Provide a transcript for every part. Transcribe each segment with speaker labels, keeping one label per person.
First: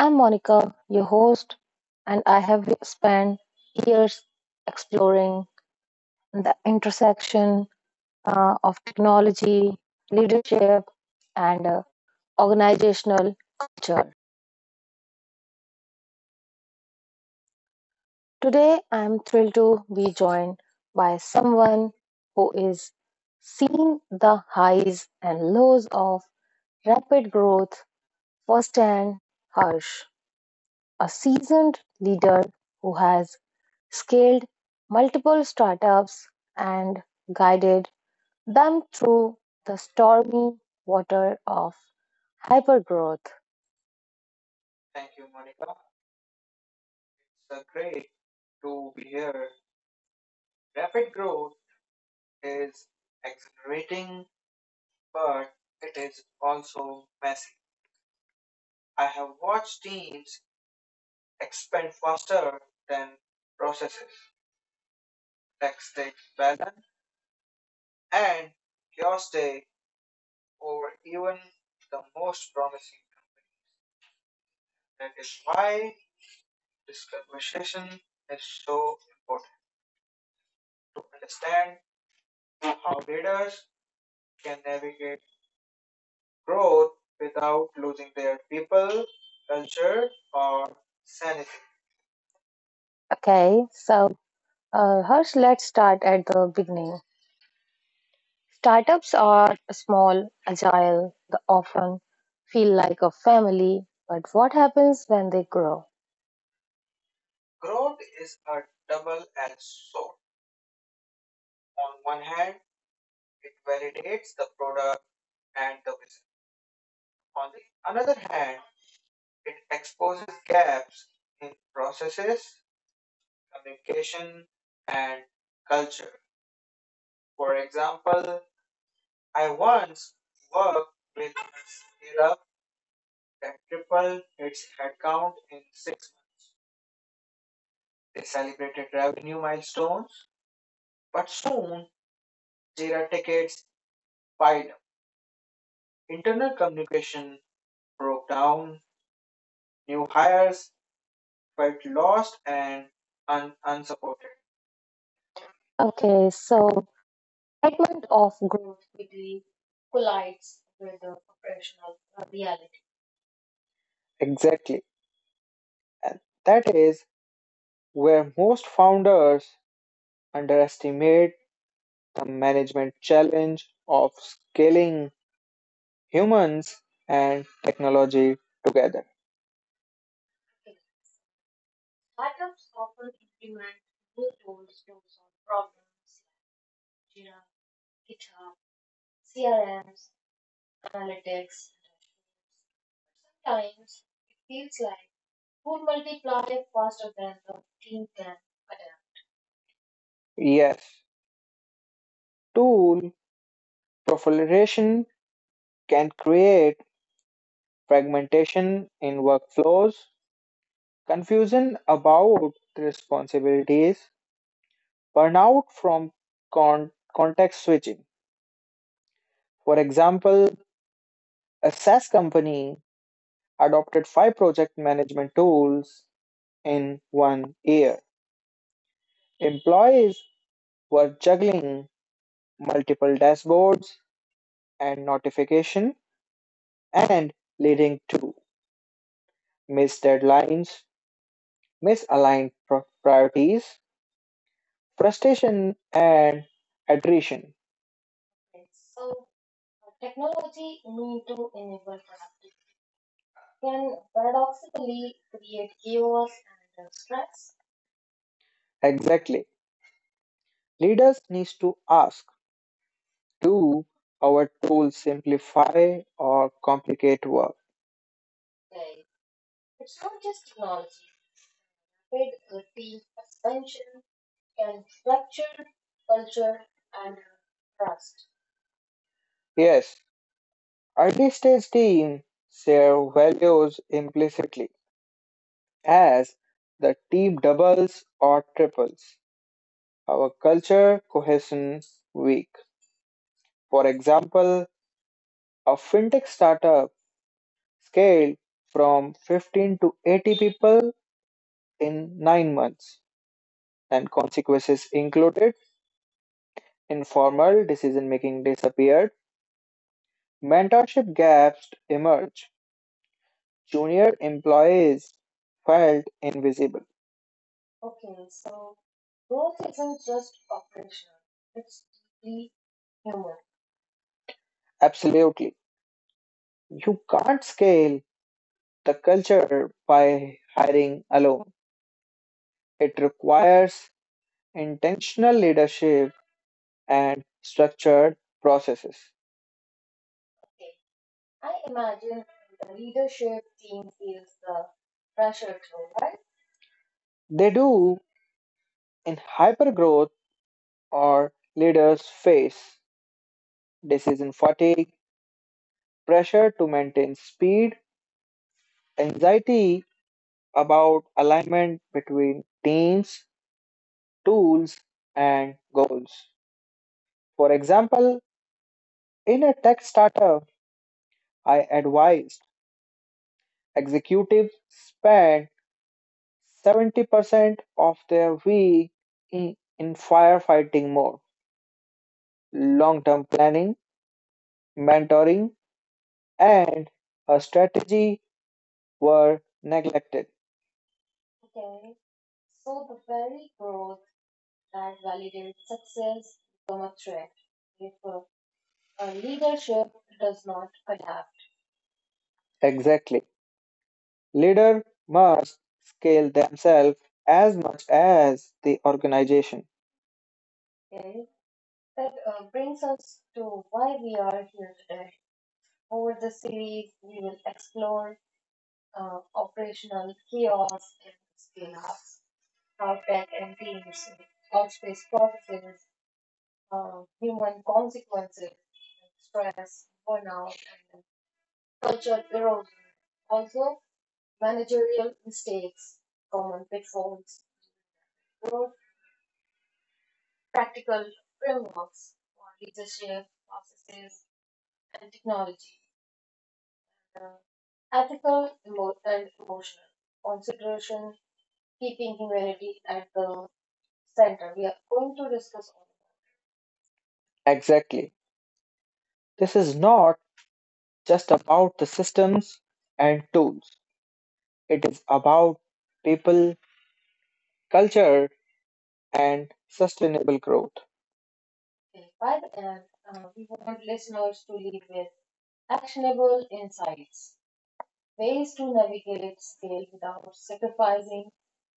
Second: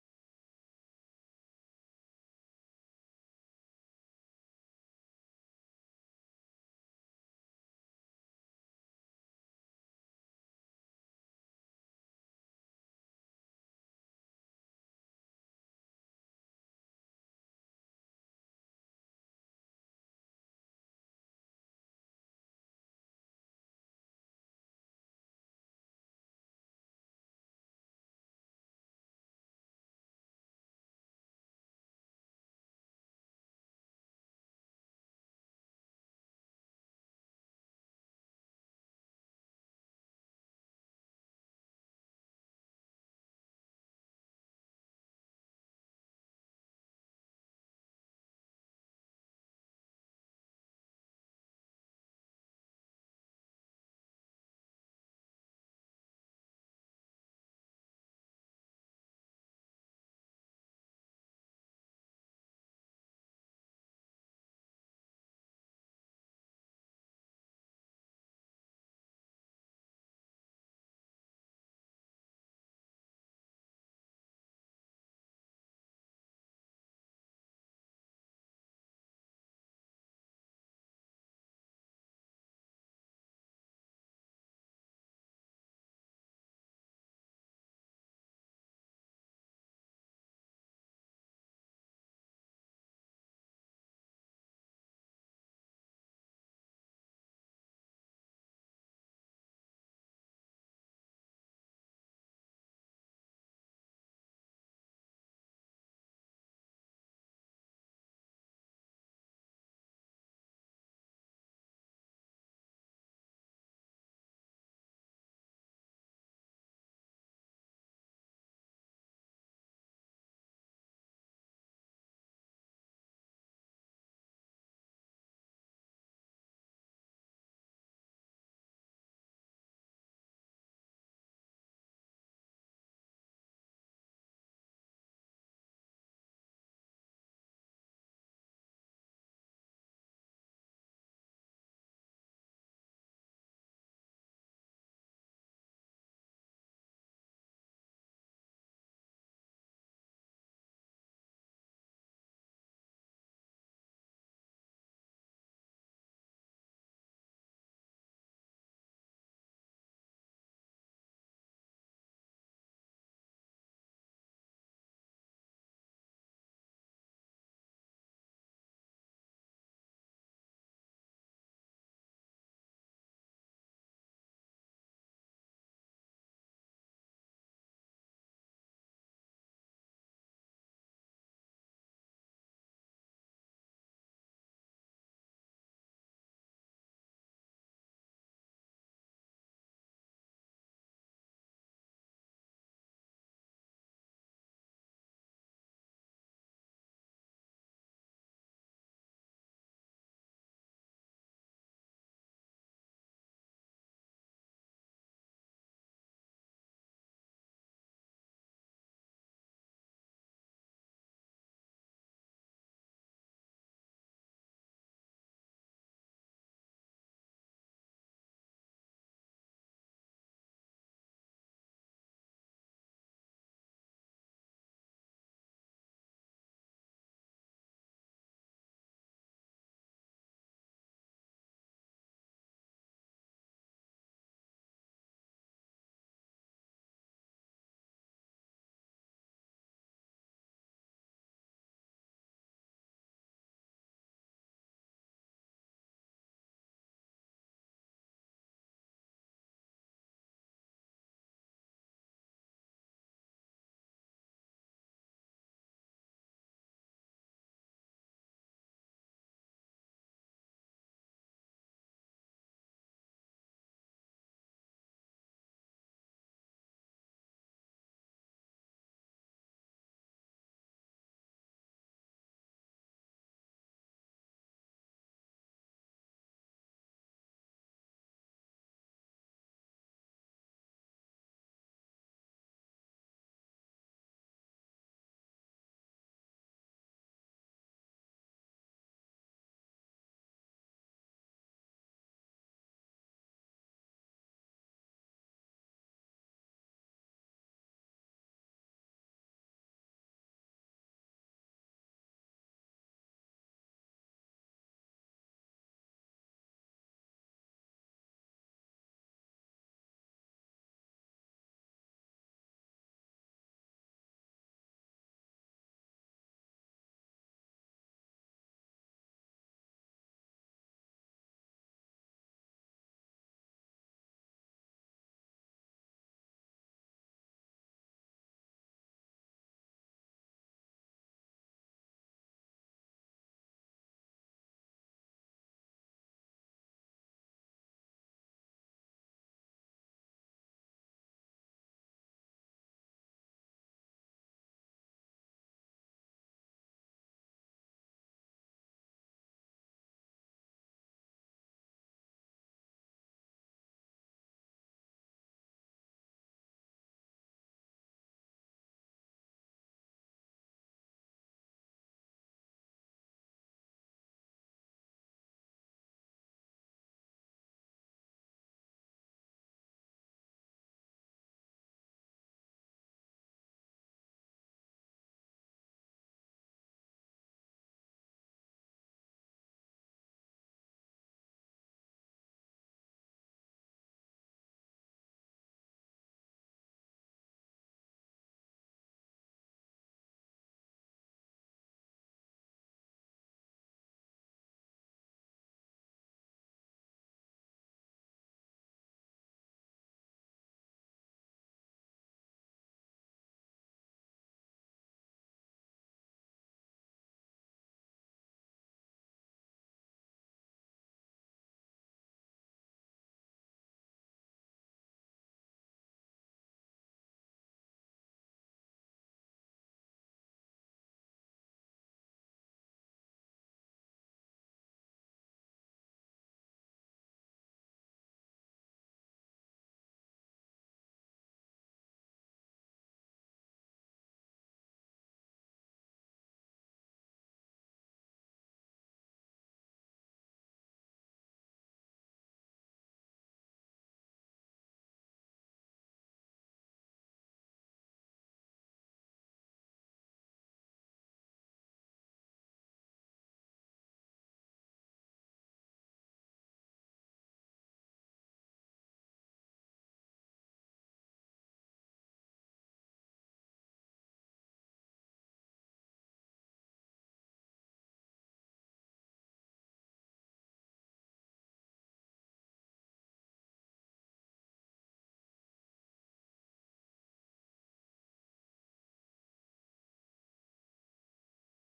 Speaker 1: I'm Monica, your host, and I have spent years exploring the intersection of technology, leadership, and organizational culture. Today, I'm thrilled to be joined by someone who is seen the highs and lows of rapid growth firsthand. Harsh, a seasoned leader who has scaled multiple startups and guided them through the stormy water of hypergrowth. Thank you, Monica. It's great to be here. Rapid growth is exhilarating, but it is also messy. I have watched teams expand faster than processes, tactics, balance, and heuristic over even the most promising company. That is why this conversation is so important to understand how leaders can navigate growth without losing their people, culture, or sanity. Okay, so Harsh, let's start at the beginning. Startups are small, agile, they often feel like a family, but what happens when they grow? Growth is a double-edged sword. On one hand, it validates the product and the business. On the another hand, it exposes gaps in processes, communication, and culture. For example, I once worked with a that tripled its headcount in 6 months. They celebrated revenue milestones, but soon Jira tickets piled up. Internal communication broke down, new hires felt lost and unsupported. Okay, so segment of growth quickly collides with the professional reality. Exactly. And that is where most founders underestimate the management challenge of scaling humans and technology together. Startups often implement new tools to solve problems, Jira, GitHub, CRMs, analytics. Sometimes it feels like food multiply faster than the team can adapt. Yes, tool proliferation can create fragmentation in workflows. Confusion about responsibilities, burnout from context switching. For example, a SaaS company adopted five project management tools in 1 year. Employees were juggling multiple dashboards and notification and leading to missed deadlines, misaligned priorities, frustration and attrition. Technology need to enable productivity can paradoxically create chaos and stress. Exactly. Leaders need to ask, do our tools simplify or complicate work? Okay. It's not just technology. Rapid routine expansion can fracture culture and trust. Yes, early stage team share values implicitly. As the team doubles or triples. Our culture cohesion week. For example, a fintech startup scaled from 15 to 80 people in 9 months, and consequences included informal decision making disappeared, mentorship gaps emerged, junior employees felt invisible. Okay, so growth isn't just operational, it's deeply human. Absolutely. You can't scale the culture by hiring alone. It requires intentional leadership and structured processes. Okay. I imagine the leadership team feels the pressure too, right? They do in hypergrowth or leaders face decision fatigue, pressure to maintain speed, anxiety about alignment between teams, tools, and goals. For example, in a tech startup, I advised executives spend 70% of their week in firefighting mode, long term planning, mentoring, and a strategy were neglected. Okay, so the very growth that validates success become a threat if leadership does not adapt. Exactly. Leaders must scale themselves as much as the organization. Okay. That brings us to why we are here today. Over the series, we will explore operational chaos and scale ups, how tech and teams, outspace processes, human consequences, stress, burnout, and culture erosion. Also, managerial mistakes, common pitfalls, role practical frameworks for leadership, processes, and technology. The ethical, and emotional consideration, keeping humanity at the center. We are going to discuss all that. Exactly. This is not just about the systems and tools, it is about people, culture, and sustainable growth. Okay, by the end, we want listeners to leave with actionable insights. Ways to navigate its scale without sacrificing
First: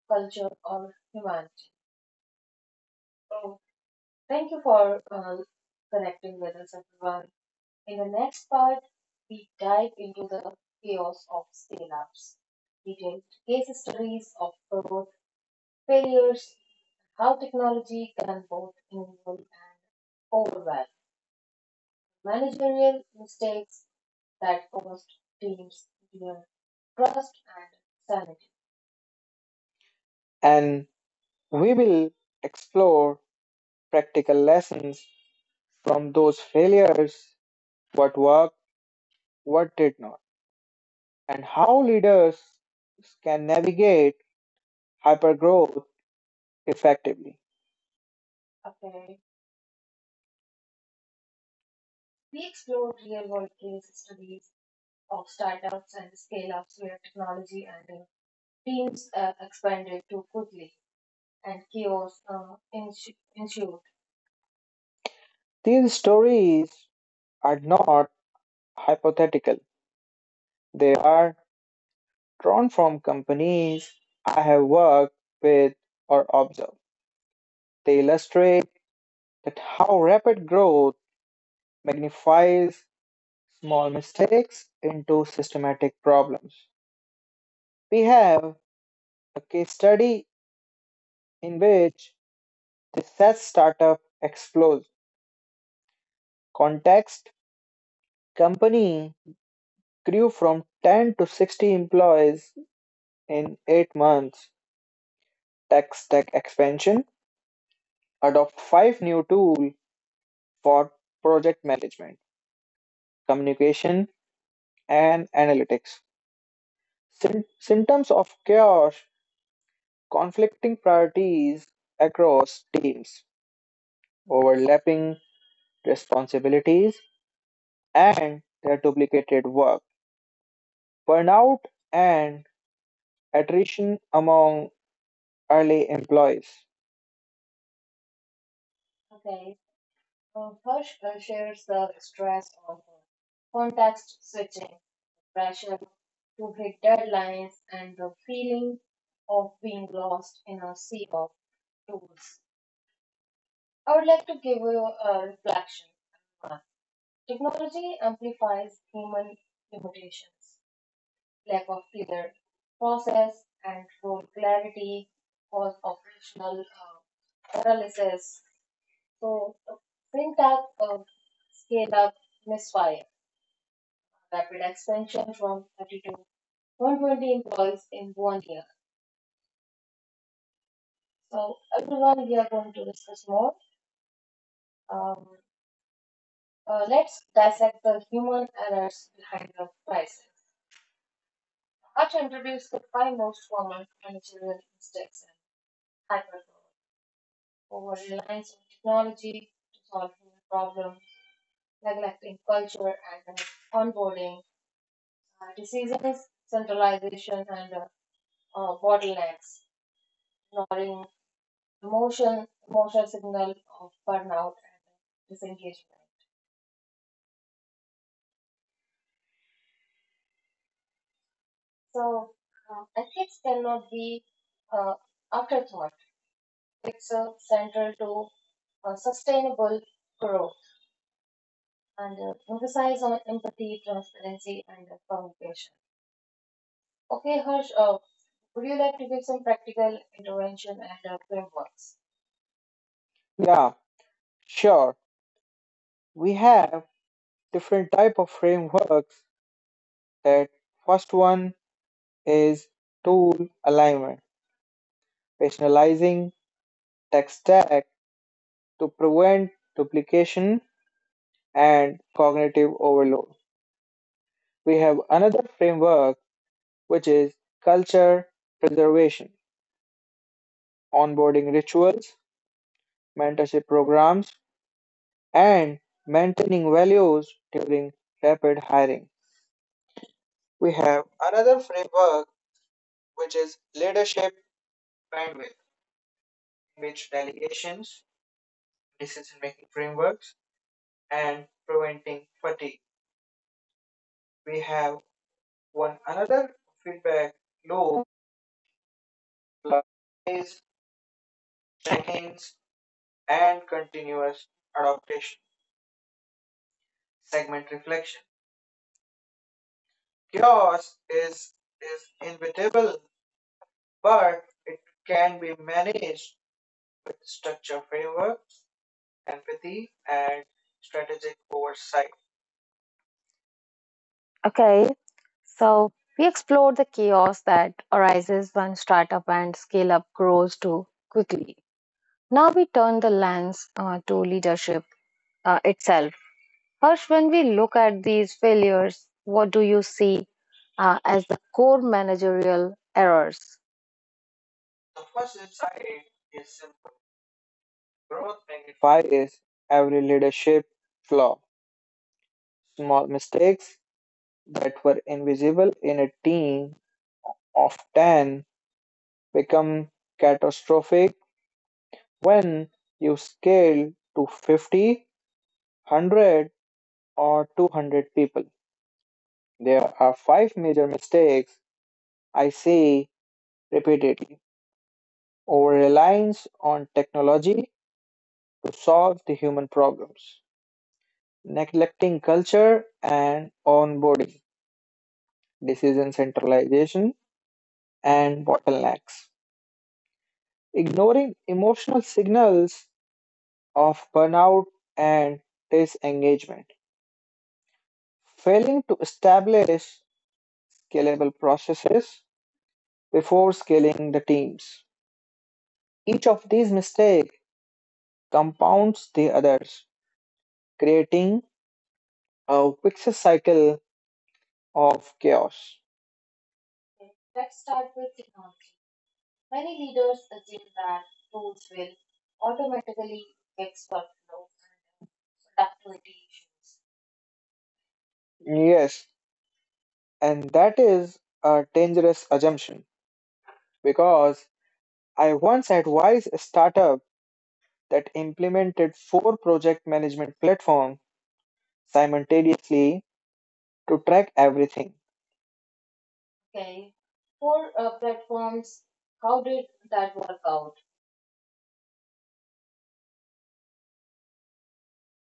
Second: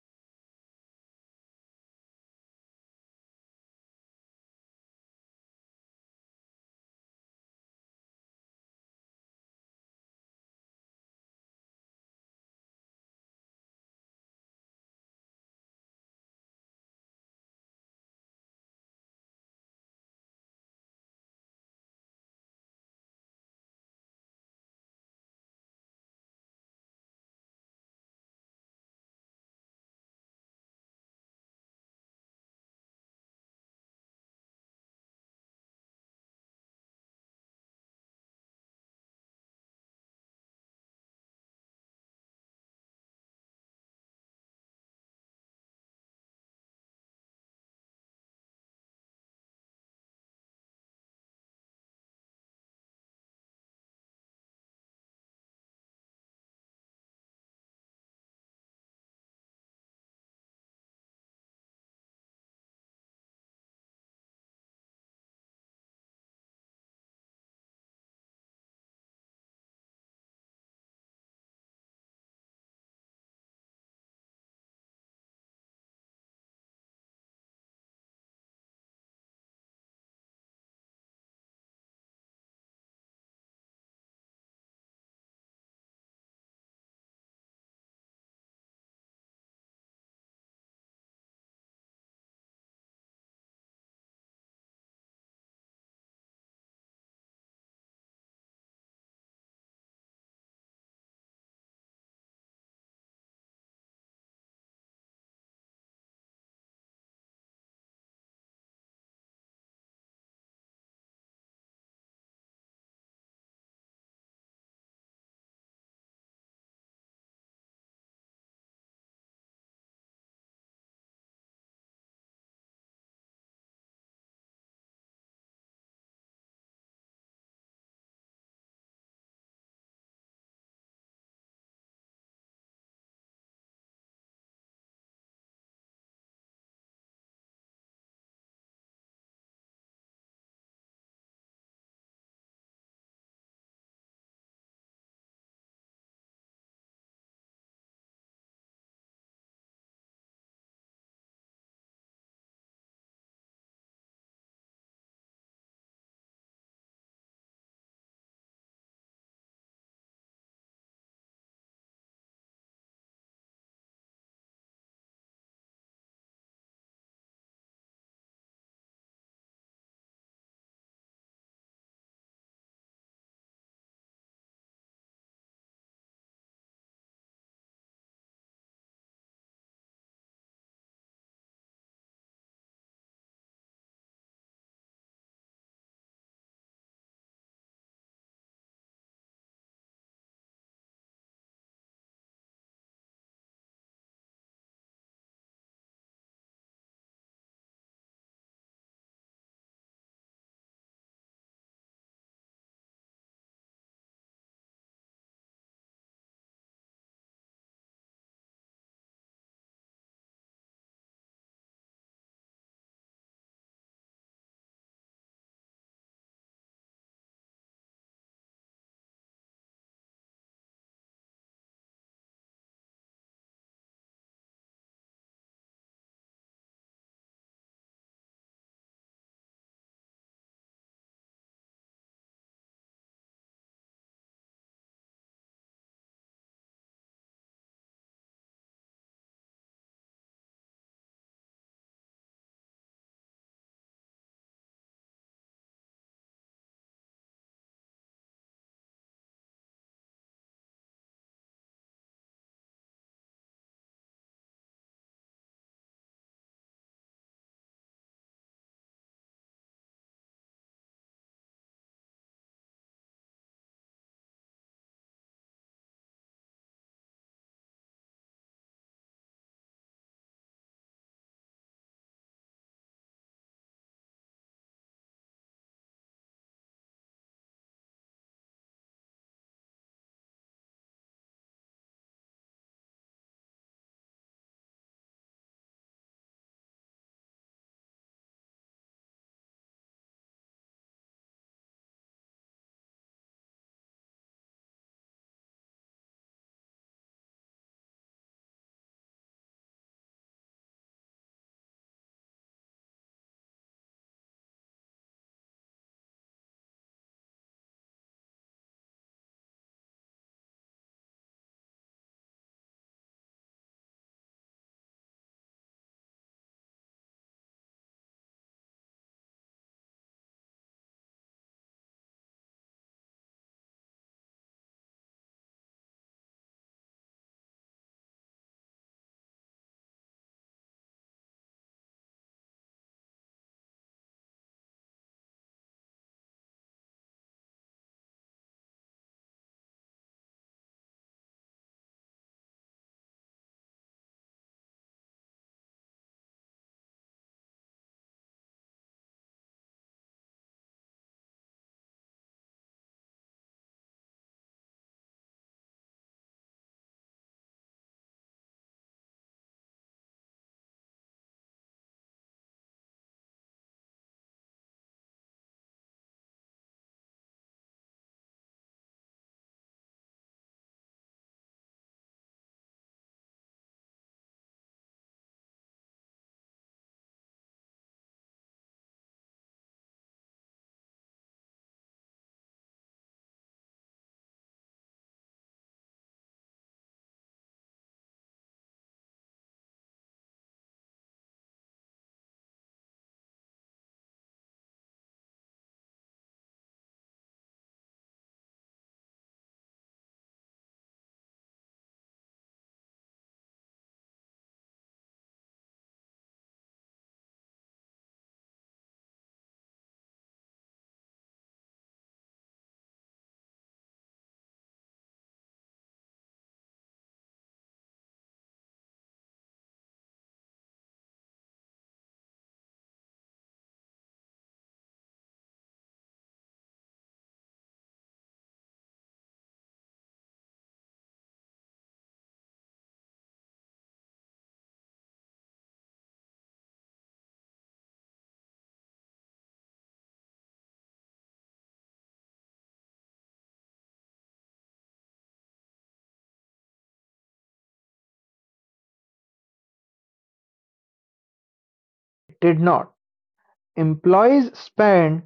Speaker 1: culture or humanity. So, thank you for connecting with us, everyone. In the next part, we dive into the chaos of scale ups, detailed case studies of growth, failures, how technology can both enable and overwhelm, managerial mistakes that cost teams their trust and sanity. And we will explore practical lessons from those failures, what worked, what did not, and how leaders can navigate hypergrowth effectively. Okay. We explored real world case studies of startups and scale ups where technology and teams expanded too quickly and chaos ensued. These stories are not hypothetical, they are drawn from companies I have worked with or observed. They illustrate that how rapid growth magnifies small mistakes into systematic problems. We have a case study in which the SaaS startup explodes. Context company grew from 10 to 60 employees in 8 months. Tech stack expansion, adopt 5 new tools for project management communication, and analytics. Symptoms of chaos, conflicting priorities across teams, overlapping responsibilities, and their duplicated work, burnout, and attrition among early employees. Hirsch shares the stress of context switching, pressure to hit deadlines, and the feeling of being lost in a sea of tools. I would like to give you a reflection. Uh, Technology amplifies human limitations lack of clear process and role clarity, cause operational paralysis. So, fintech scale up misfire, rapid expansion from 30 to 120 employees in 1 year. So, everyone, we are going to discuss more. Um, let's dissect the human errors behind the crisis. I'll introduce the five most common managerial mistakes and hypergrowth. Over reliance on technology to solve human problems, neglecting culture and onboarding, diseases, centralization, and bottlenecks, ignoring emotional signal of burnout and disengagement. So ethics cannot be uh, afterthought. It's central to sustainable growth and emphasize on empathy, transparency, and communication. Okay, Harsh, would you like to give some practical intervention and frameworks? Yeah, sure. We have different type of frameworks. That first one is tool alignment, rationalizing tech stack to prevent duplication and cognitive overload. We have another framework which is culture preservation, onboarding rituals, mentorship programs, and maintaining values during rapid hiring. We have another framework which is leadership bandwidth, which delegations, decision making frameworks, and preventing fatigue. We have one another feedback loop like is check-ins and continuous adaptation, segment reflection. Chaos is inevitable, but it can be managed with structure framework empathy, and strategic oversight. Okay, so we explored the chaos that arises when startup and scale up grows too quickly. Now we turn the lens to leadership itself. First, when we look at these failures, what do you see as the core managerial errors? The first insight is simple. Growth magnified is every leadership flaw, small mistakes that were invisible in a team often become catastrophic when you scale to 50, 100, or 200 people. There are five major mistakes I see repeatedly over reliance on technology to solve the human problems, neglecting culture and onboarding, decision centralization, and bottlenecks, ignoring emotional signals of burnout and disengagement failing to establish scalable processes before scaling the teams. Each of these mistakes compounds the others, creating a vicious cycle of chaos. Okay, let's start with technology. Many leaders assume that tools will automatically fix workflow and productivity issues. Yes, and that is a dangerous assumption because I once advised a startup that implemented four project management platforms simultaneously to track everything. Okay. Four platforms, how did that work out?
Speaker 2: Did not, employees spend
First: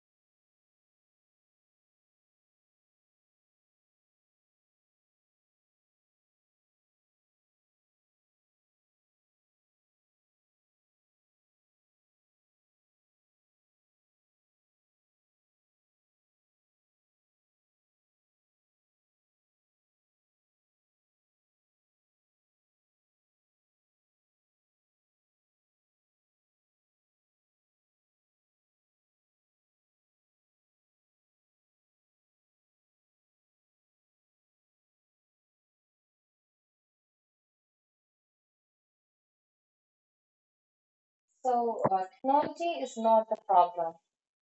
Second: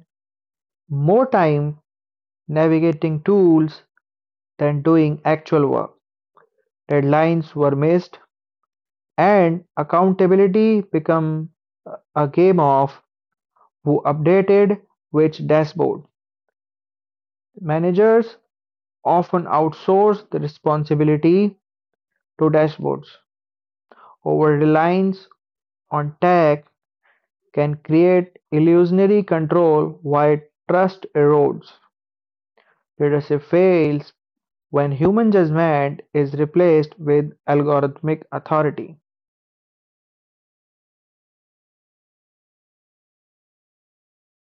Speaker 2: more time navigating tools than doing actual work. Deadlines were missed, and accountability became a game of who updated which dashboard. Managers often outsource the responsibility to dashboards. Over reliance on tech can create illusionary control while trust erodes. Leadership fails when human judgment is replaced with algorithmic authority.
Speaker 1: So, technology is not the problem,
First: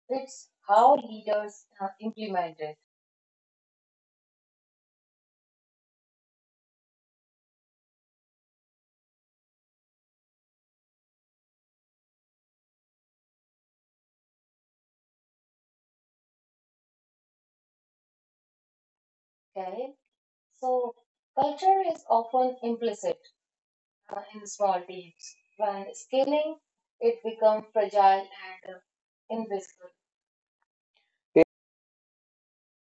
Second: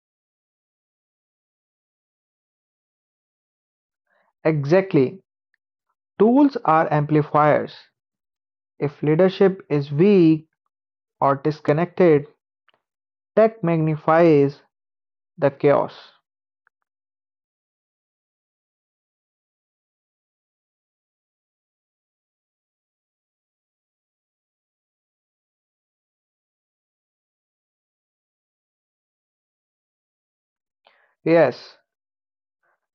Speaker 1: it's how leaders implement it.
Speaker 2: Exactly. Tools are amplifiers. If leadership is weak or disconnected, tech magnifies the chaos.
Speaker 1: Okay. So, culture is often implicit in small teams. When scaling, it becomes fragile and invisible.
Speaker 2: Yes,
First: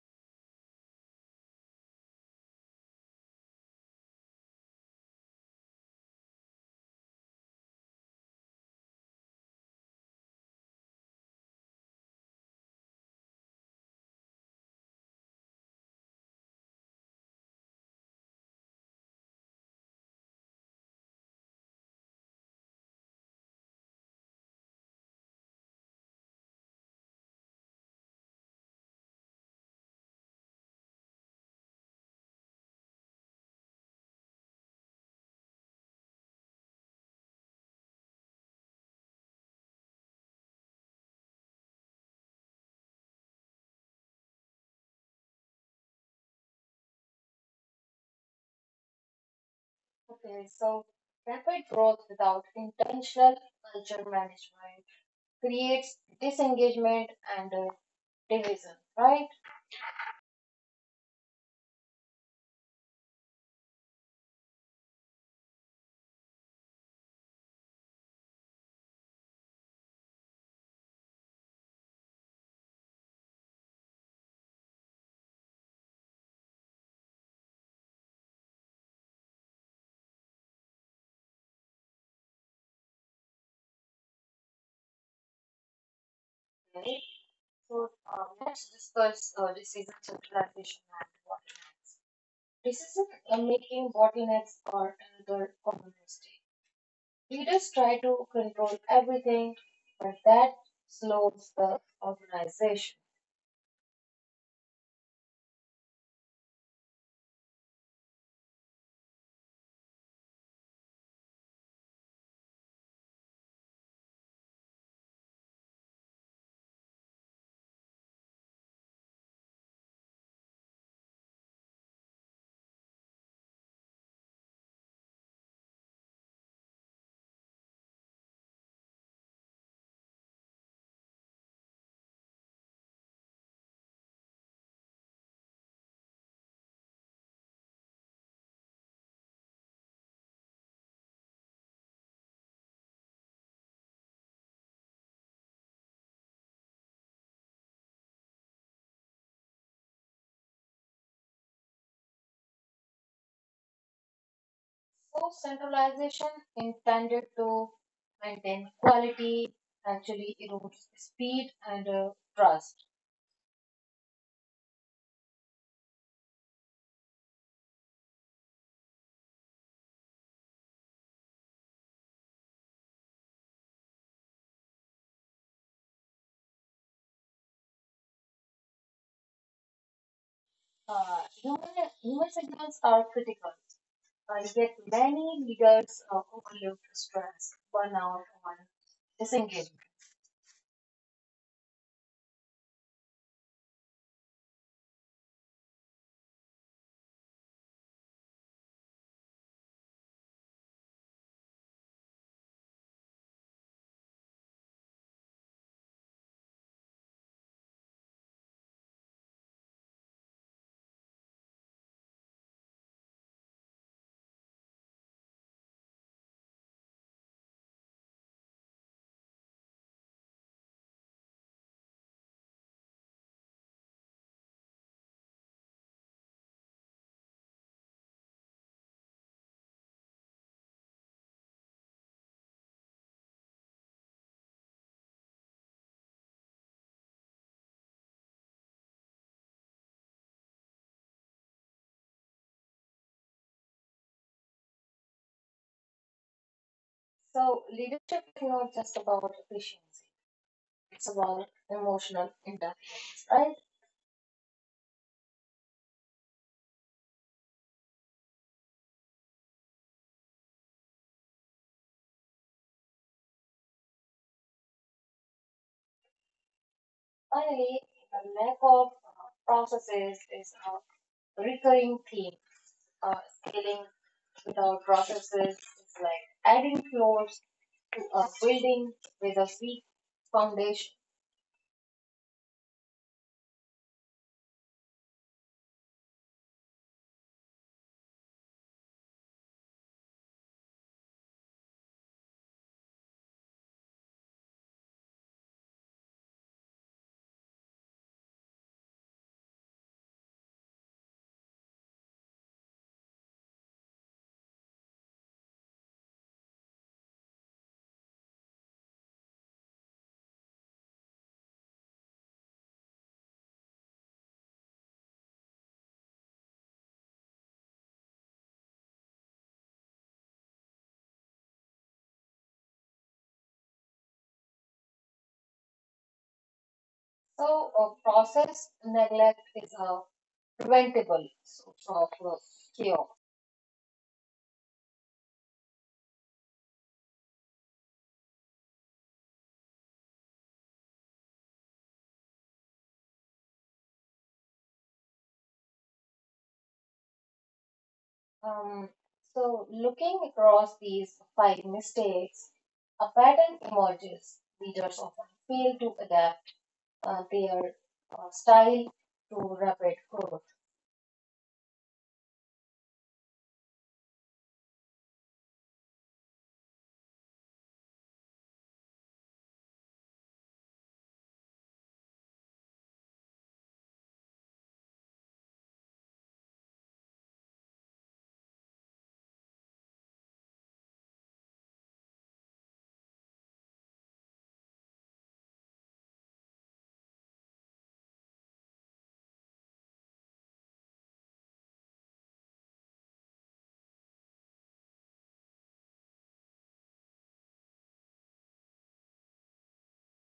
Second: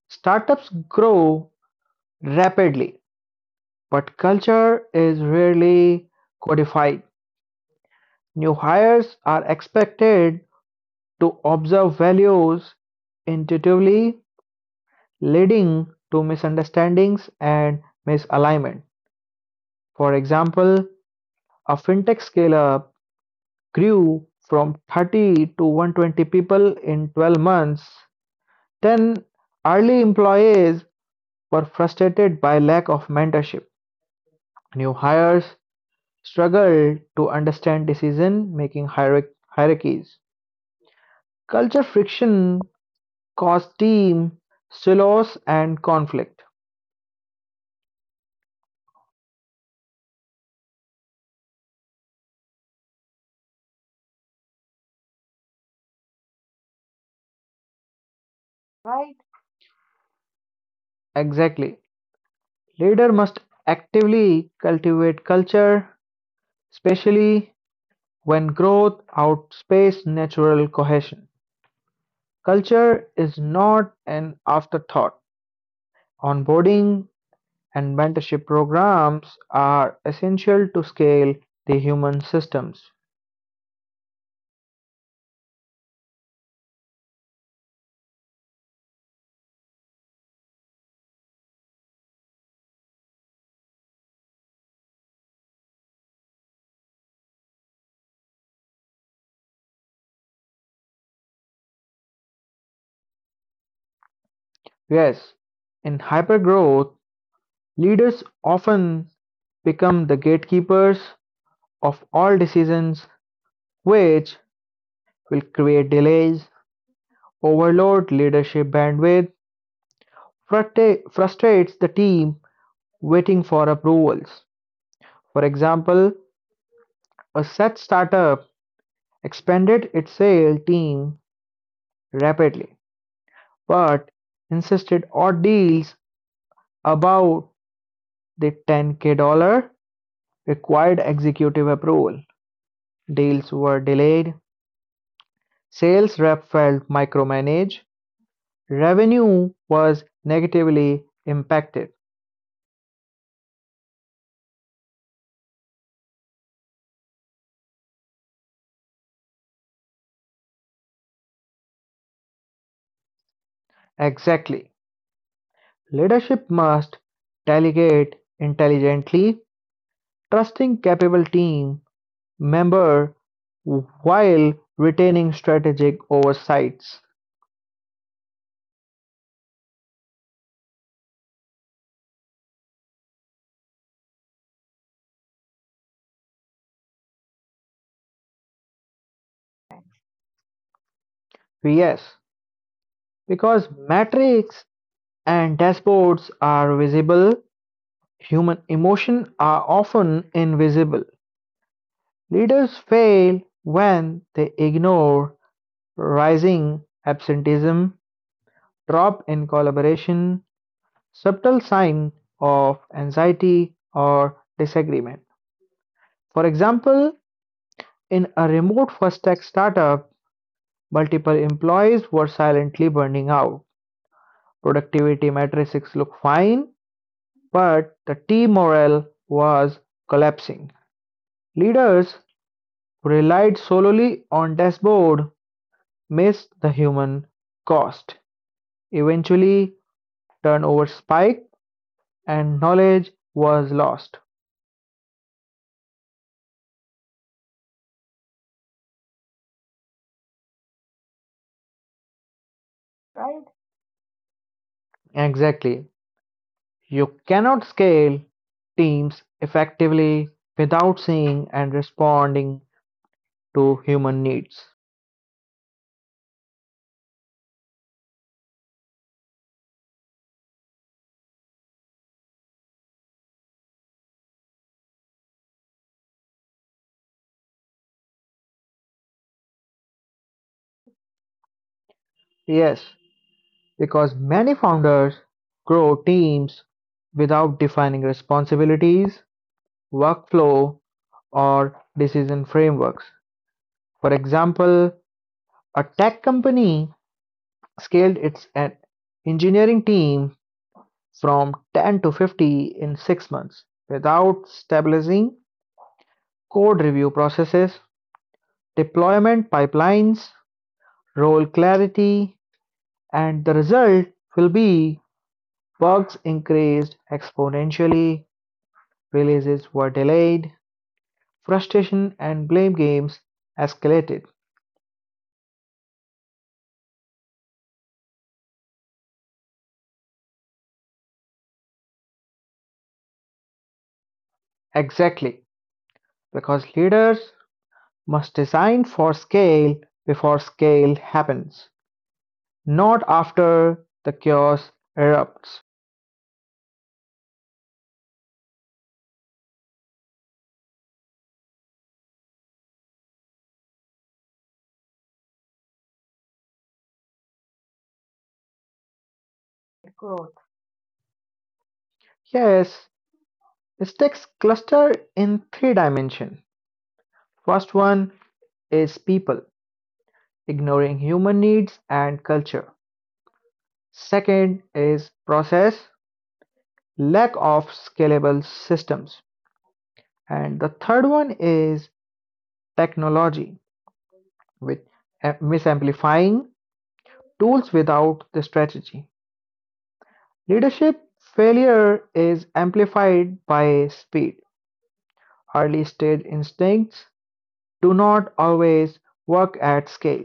Speaker 2: startups grow rapidly, but culture is rarely codified. New hires are expected to observe values intuitively, leading to misunderstandings and misalignment. For example, a fintech scale-up grew from 30 to 120 people in 12 months. Then, early employees were frustrated by lack of mentorship. New hires struggled to understand decision-making hierarchies. Culture friction caused team silos and conflict.
Speaker 1: Okay, so rapid growth without intentional culture management creates disengagement and division,
Speaker 2: Right?
Speaker 1: right?
Speaker 2: Exactly. Leader must actively cultivate culture, especially when growth outspaced natural cohesion. Culture is not an afterthought. Onboarding and mentorship programs are essential to scale the human systems.
Speaker 1: Right. So let's discuss decision centralization and bottlenecks. Decision making bottlenecks are another common mistake. Leaders try to control everything, but that slows the organization.
Speaker 2: Yes, in hypergrowth, leaders often become the gatekeepers of all decisions, which will create delays, overload leadership bandwidth, frustrates the team waiting for approvals. For example, a Seth startup expanded its sales team rapidly, but insisted on deals above the $10K required executive approval. Deals were delayed, sales rep felt micromanaged, revenue was negatively impacted.
Speaker 1: So centralization intended to maintain quality actually erodes speed and trust.
Speaker 2: Exactly. Leadership must delegate intelligently. Trusting capable team member while retaining strategic oversights.
Speaker 1: Uh, human, human signals are critical, yet many leaders overlook stress, burnout, or disengagement.
Speaker 2: Yes, because metrics and dashboards are visible, human emotions are often invisible. Leaders fail when they ignore rising absenteeism, drop in collaboration, subtle sign of anxiety or disagreement. For example, in a remote first tech startup, multiple employees were silently burning out. Productivity metrics looked fine, but the team morale was collapsing. Leaders who relied solely on dashboard missed the human cost. Eventually, turnover spiked and knowledge was lost.
Speaker 1: So leadership is not just about efficiency; it's about emotional intelligence,
Speaker 2: Right?
Speaker 1: right?
Speaker 2: Exactly. You cannot scale teams effectively without seeing and responding to human needs.
Speaker 1: Finally, the lack of processes is a recurring theme. Scaling without processes is like adding floors to a building with a weak foundation.
Speaker 2: Yes, because many founders grow teams without defining responsibilities, workflow, or decision frameworks. For example, a tech company scaled its engineering team from 10 to 50 in 6 months without stabilizing code review processes, deployment pipelines, role clarity, and the result will be bugs increased exponentially. Releases were delayed, frustration and blame games escalated.
Speaker 1: So, a process neglect is a preventable source of cure.
Speaker 2: Exactly, because leaders must design for scale before scale happens, not after the chaos erupts.
Speaker 1: Um, so, looking across these five mistakes, a pattern emerges. Leaders often fail to adapt their style to rapid
Speaker 2: Growth.
Speaker 1: growth.
Speaker 2: Yes, mistakes cluster in three dimensions. First one is people, ignoring human needs and culture. Second is process, lack of scalable systems. And the third one is technology with misamplifying tools without the strategy. Leadership failure is amplified by speed. Early stage instincts do not always work at scale.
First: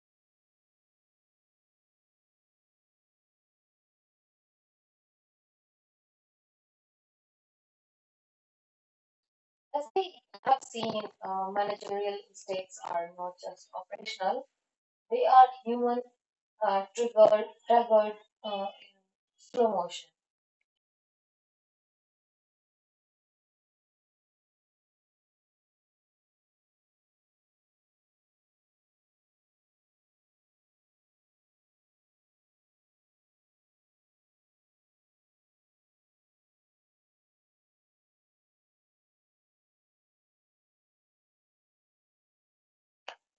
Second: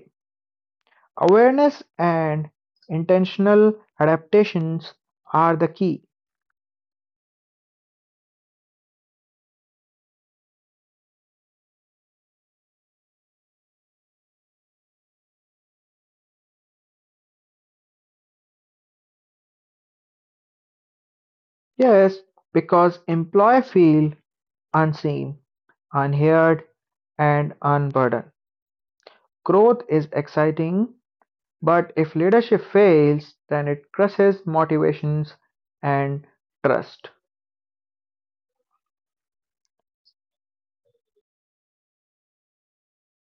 Speaker 2: Awareness and intentional adaptations are the key.
Speaker 1: As we have seen, managerial mistakes are not just operational; they are human, triggered in slow motion.
Speaker 2: Yes, because employees feel unseen, unheard, and unburdened. Growth is exciting, but if leadership fails, then it crushes motivations and trust.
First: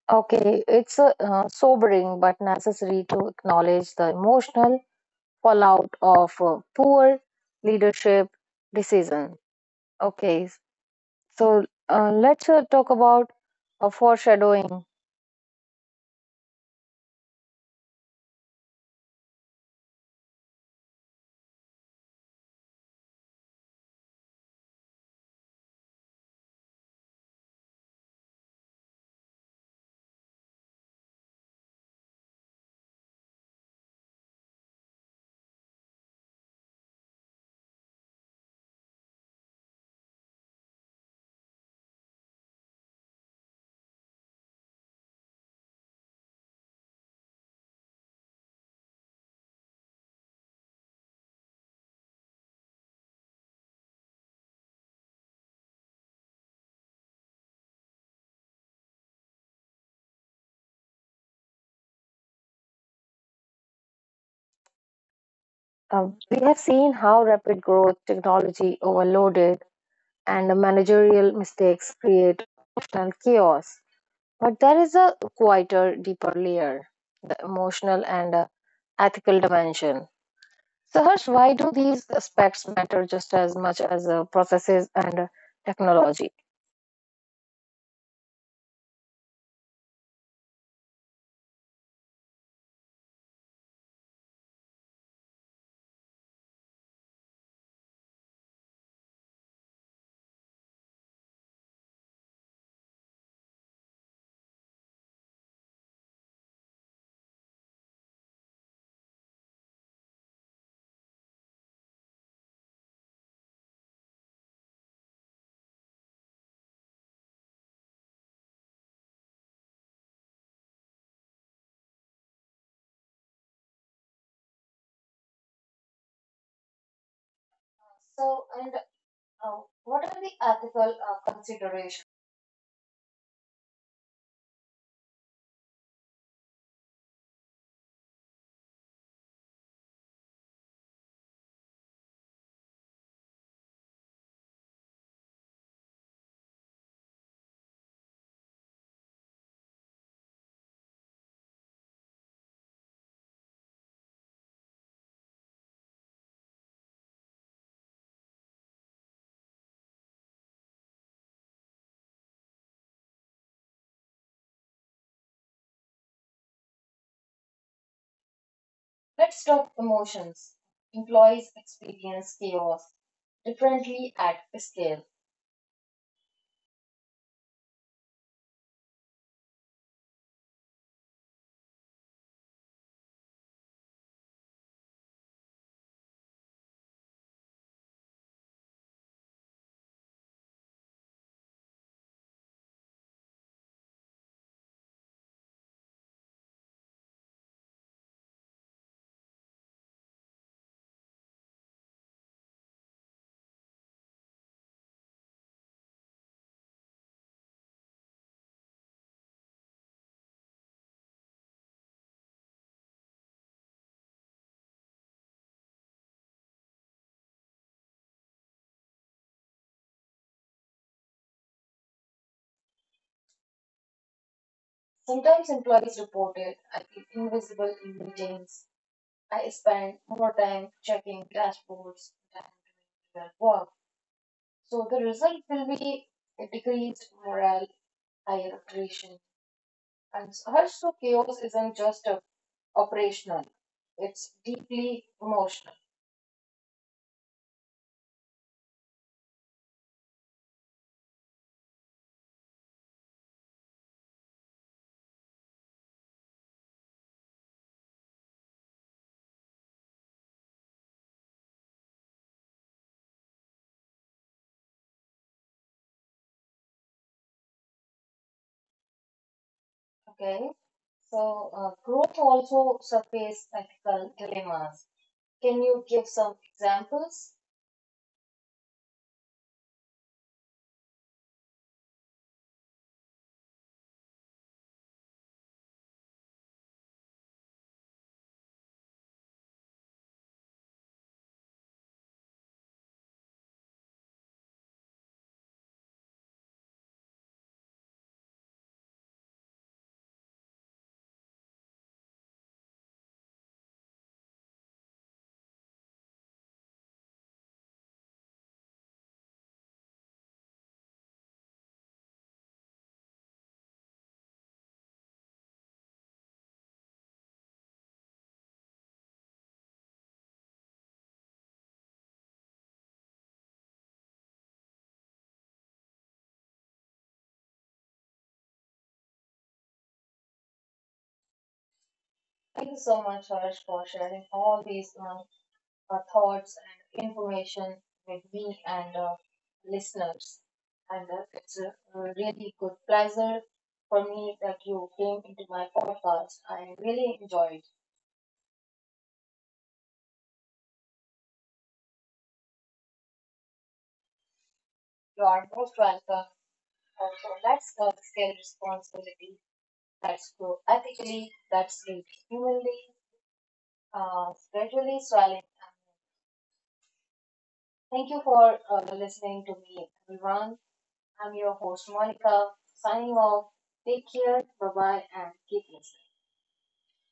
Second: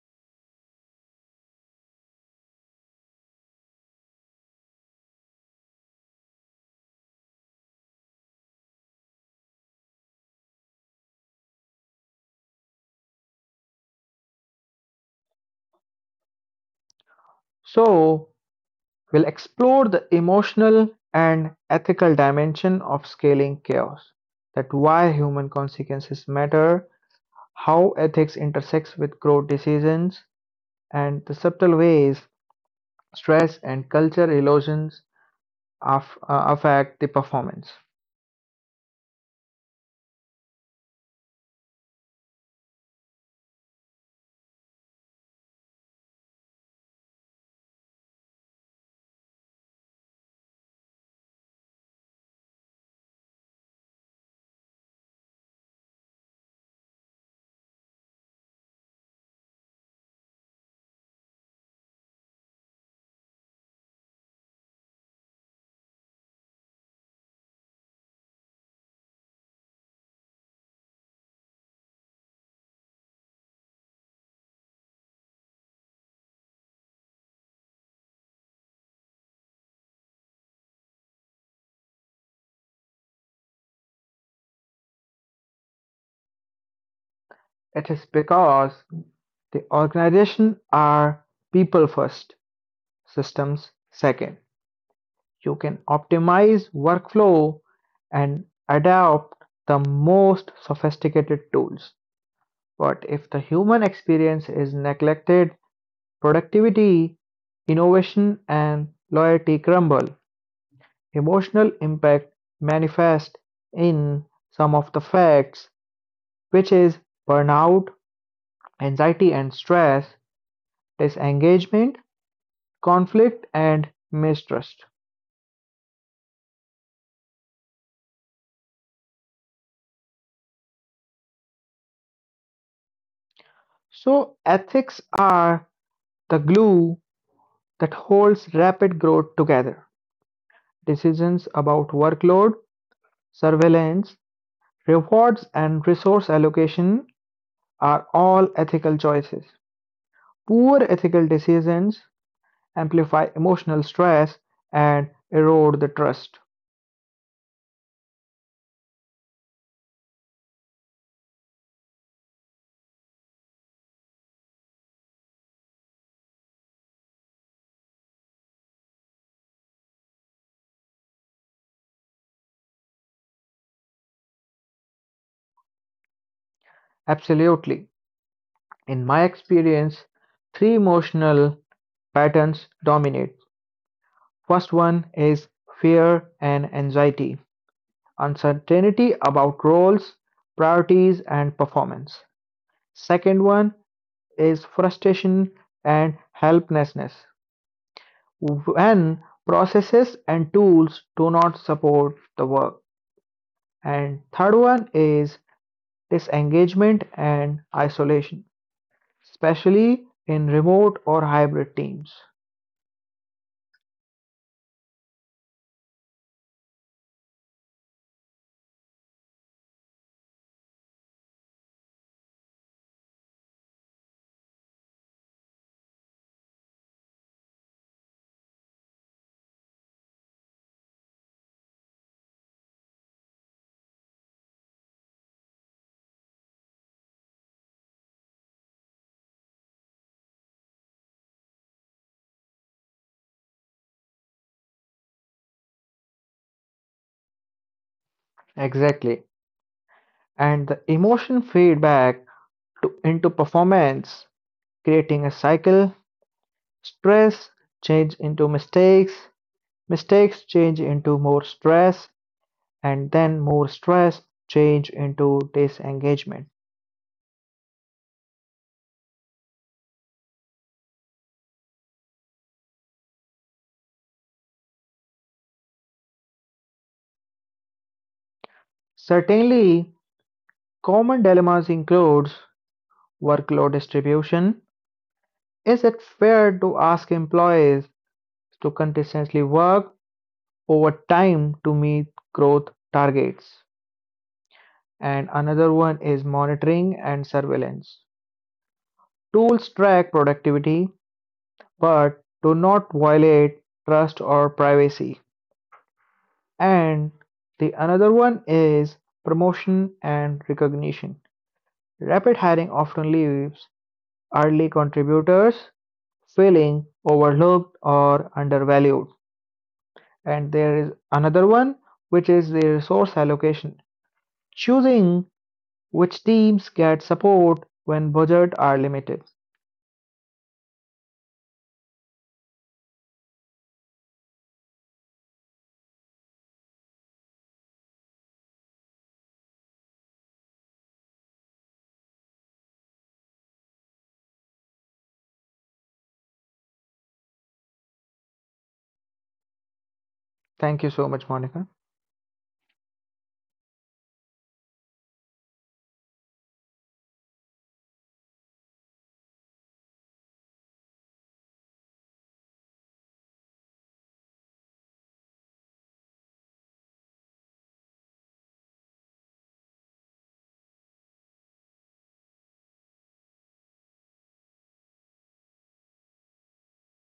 Speaker 1: Okay, it's sobering but necessary to acknowledge the emotional fallout of poor leadership decision. Okay, so let's talk about foreshadowing.
Speaker 2: So, we'll explore the emotional and ethical dimension of scaling chaos, that why human consequences matter, how ethics intersects with growth decisions, and the subtle ways stress and culture erosions affect the performance.
Speaker 1: We have seen how rapid growth, technology overloaded, and managerial mistakes create emotional chaos. But there is a quieter, deeper layer the emotional and ethical dimension. So, Harsh, why do these aspects matter just as much as processes and technology?
Speaker 2: It is because the organization are people first systems. Second, you can optimize workflow and adopt the most sophisticated tools. But if the human experience is neglected, productivity, innovation, and loyalty crumble. Emotional impact manifests in some of the facts, which is burnout, anxiety and stress, disengagement, conflict, and mistrust.
Speaker 1: So, and uh, what are the ethical considerations?
Speaker 2: So, ethics are the glue that holds rapid growth together. Decisions about workload, surveillance, rewards, and resource allocation are all ethical choices. Poor ethical decisions amplify emotional stress and erode the trust.
Speaker 1: Let's talk emotions. Employees experience chaos differently at scale.
Speaker 2: Absolutely. In my experience, three emotional patterns dominate. First one is fear and anxiety, uncertainty about roles, priorities, and performance. Second one is frustration and helplessness when processes and tools do not support the work. And third one is disengagement and isolation, especially in remote or hybrid teams.
Speaker 1: Sometimes employees reported I feel invisible in meetings. I spend more time checking dashboards than doing real work. So the result will be a decreased morale, higher attrition. And also chaos isn't just operational, it's deeply emotional.
Speaker 2: Exactly. And the emotion fade back into performance, creating a cycle. Stress change into mistakes, mistakes change into more stress, and then more stress, change into disengagement.
Speaker 1: Okay. So growth also surfaces ethical dilemmas. Can you give some examples?
Speaker 2: Certainly, common dilemmas includes workload distribution. Is it fair to ask employees to consistently work over time to meet growth targets? And another one is monitoring and surveillance. Tools track productivity but do not violate trust or privacy. And the another one is promotion and recognition. Rapid hiring often leaves early contributors feeling overlooked or undervalued. And there is another one, which is the resource allocation, choosing which teams get support when budgets are limited.
Speaker 1: Thank you so much, Harsh, for sharing all these thoughts and information with me and listeners. And it's a really good pleasure for me that you came into my podcast. I really enjoyed.
Speaker 2: Thank you so much, Monica.
Speaker 1: You are most welcome. Also, let's scale responsibility. Let's grow ethically. Let's live humanly, gradually swelling. Thank you for listening to me, everyone. I'm your host, Monica, signing off. Take care, bye bye, and keep listening.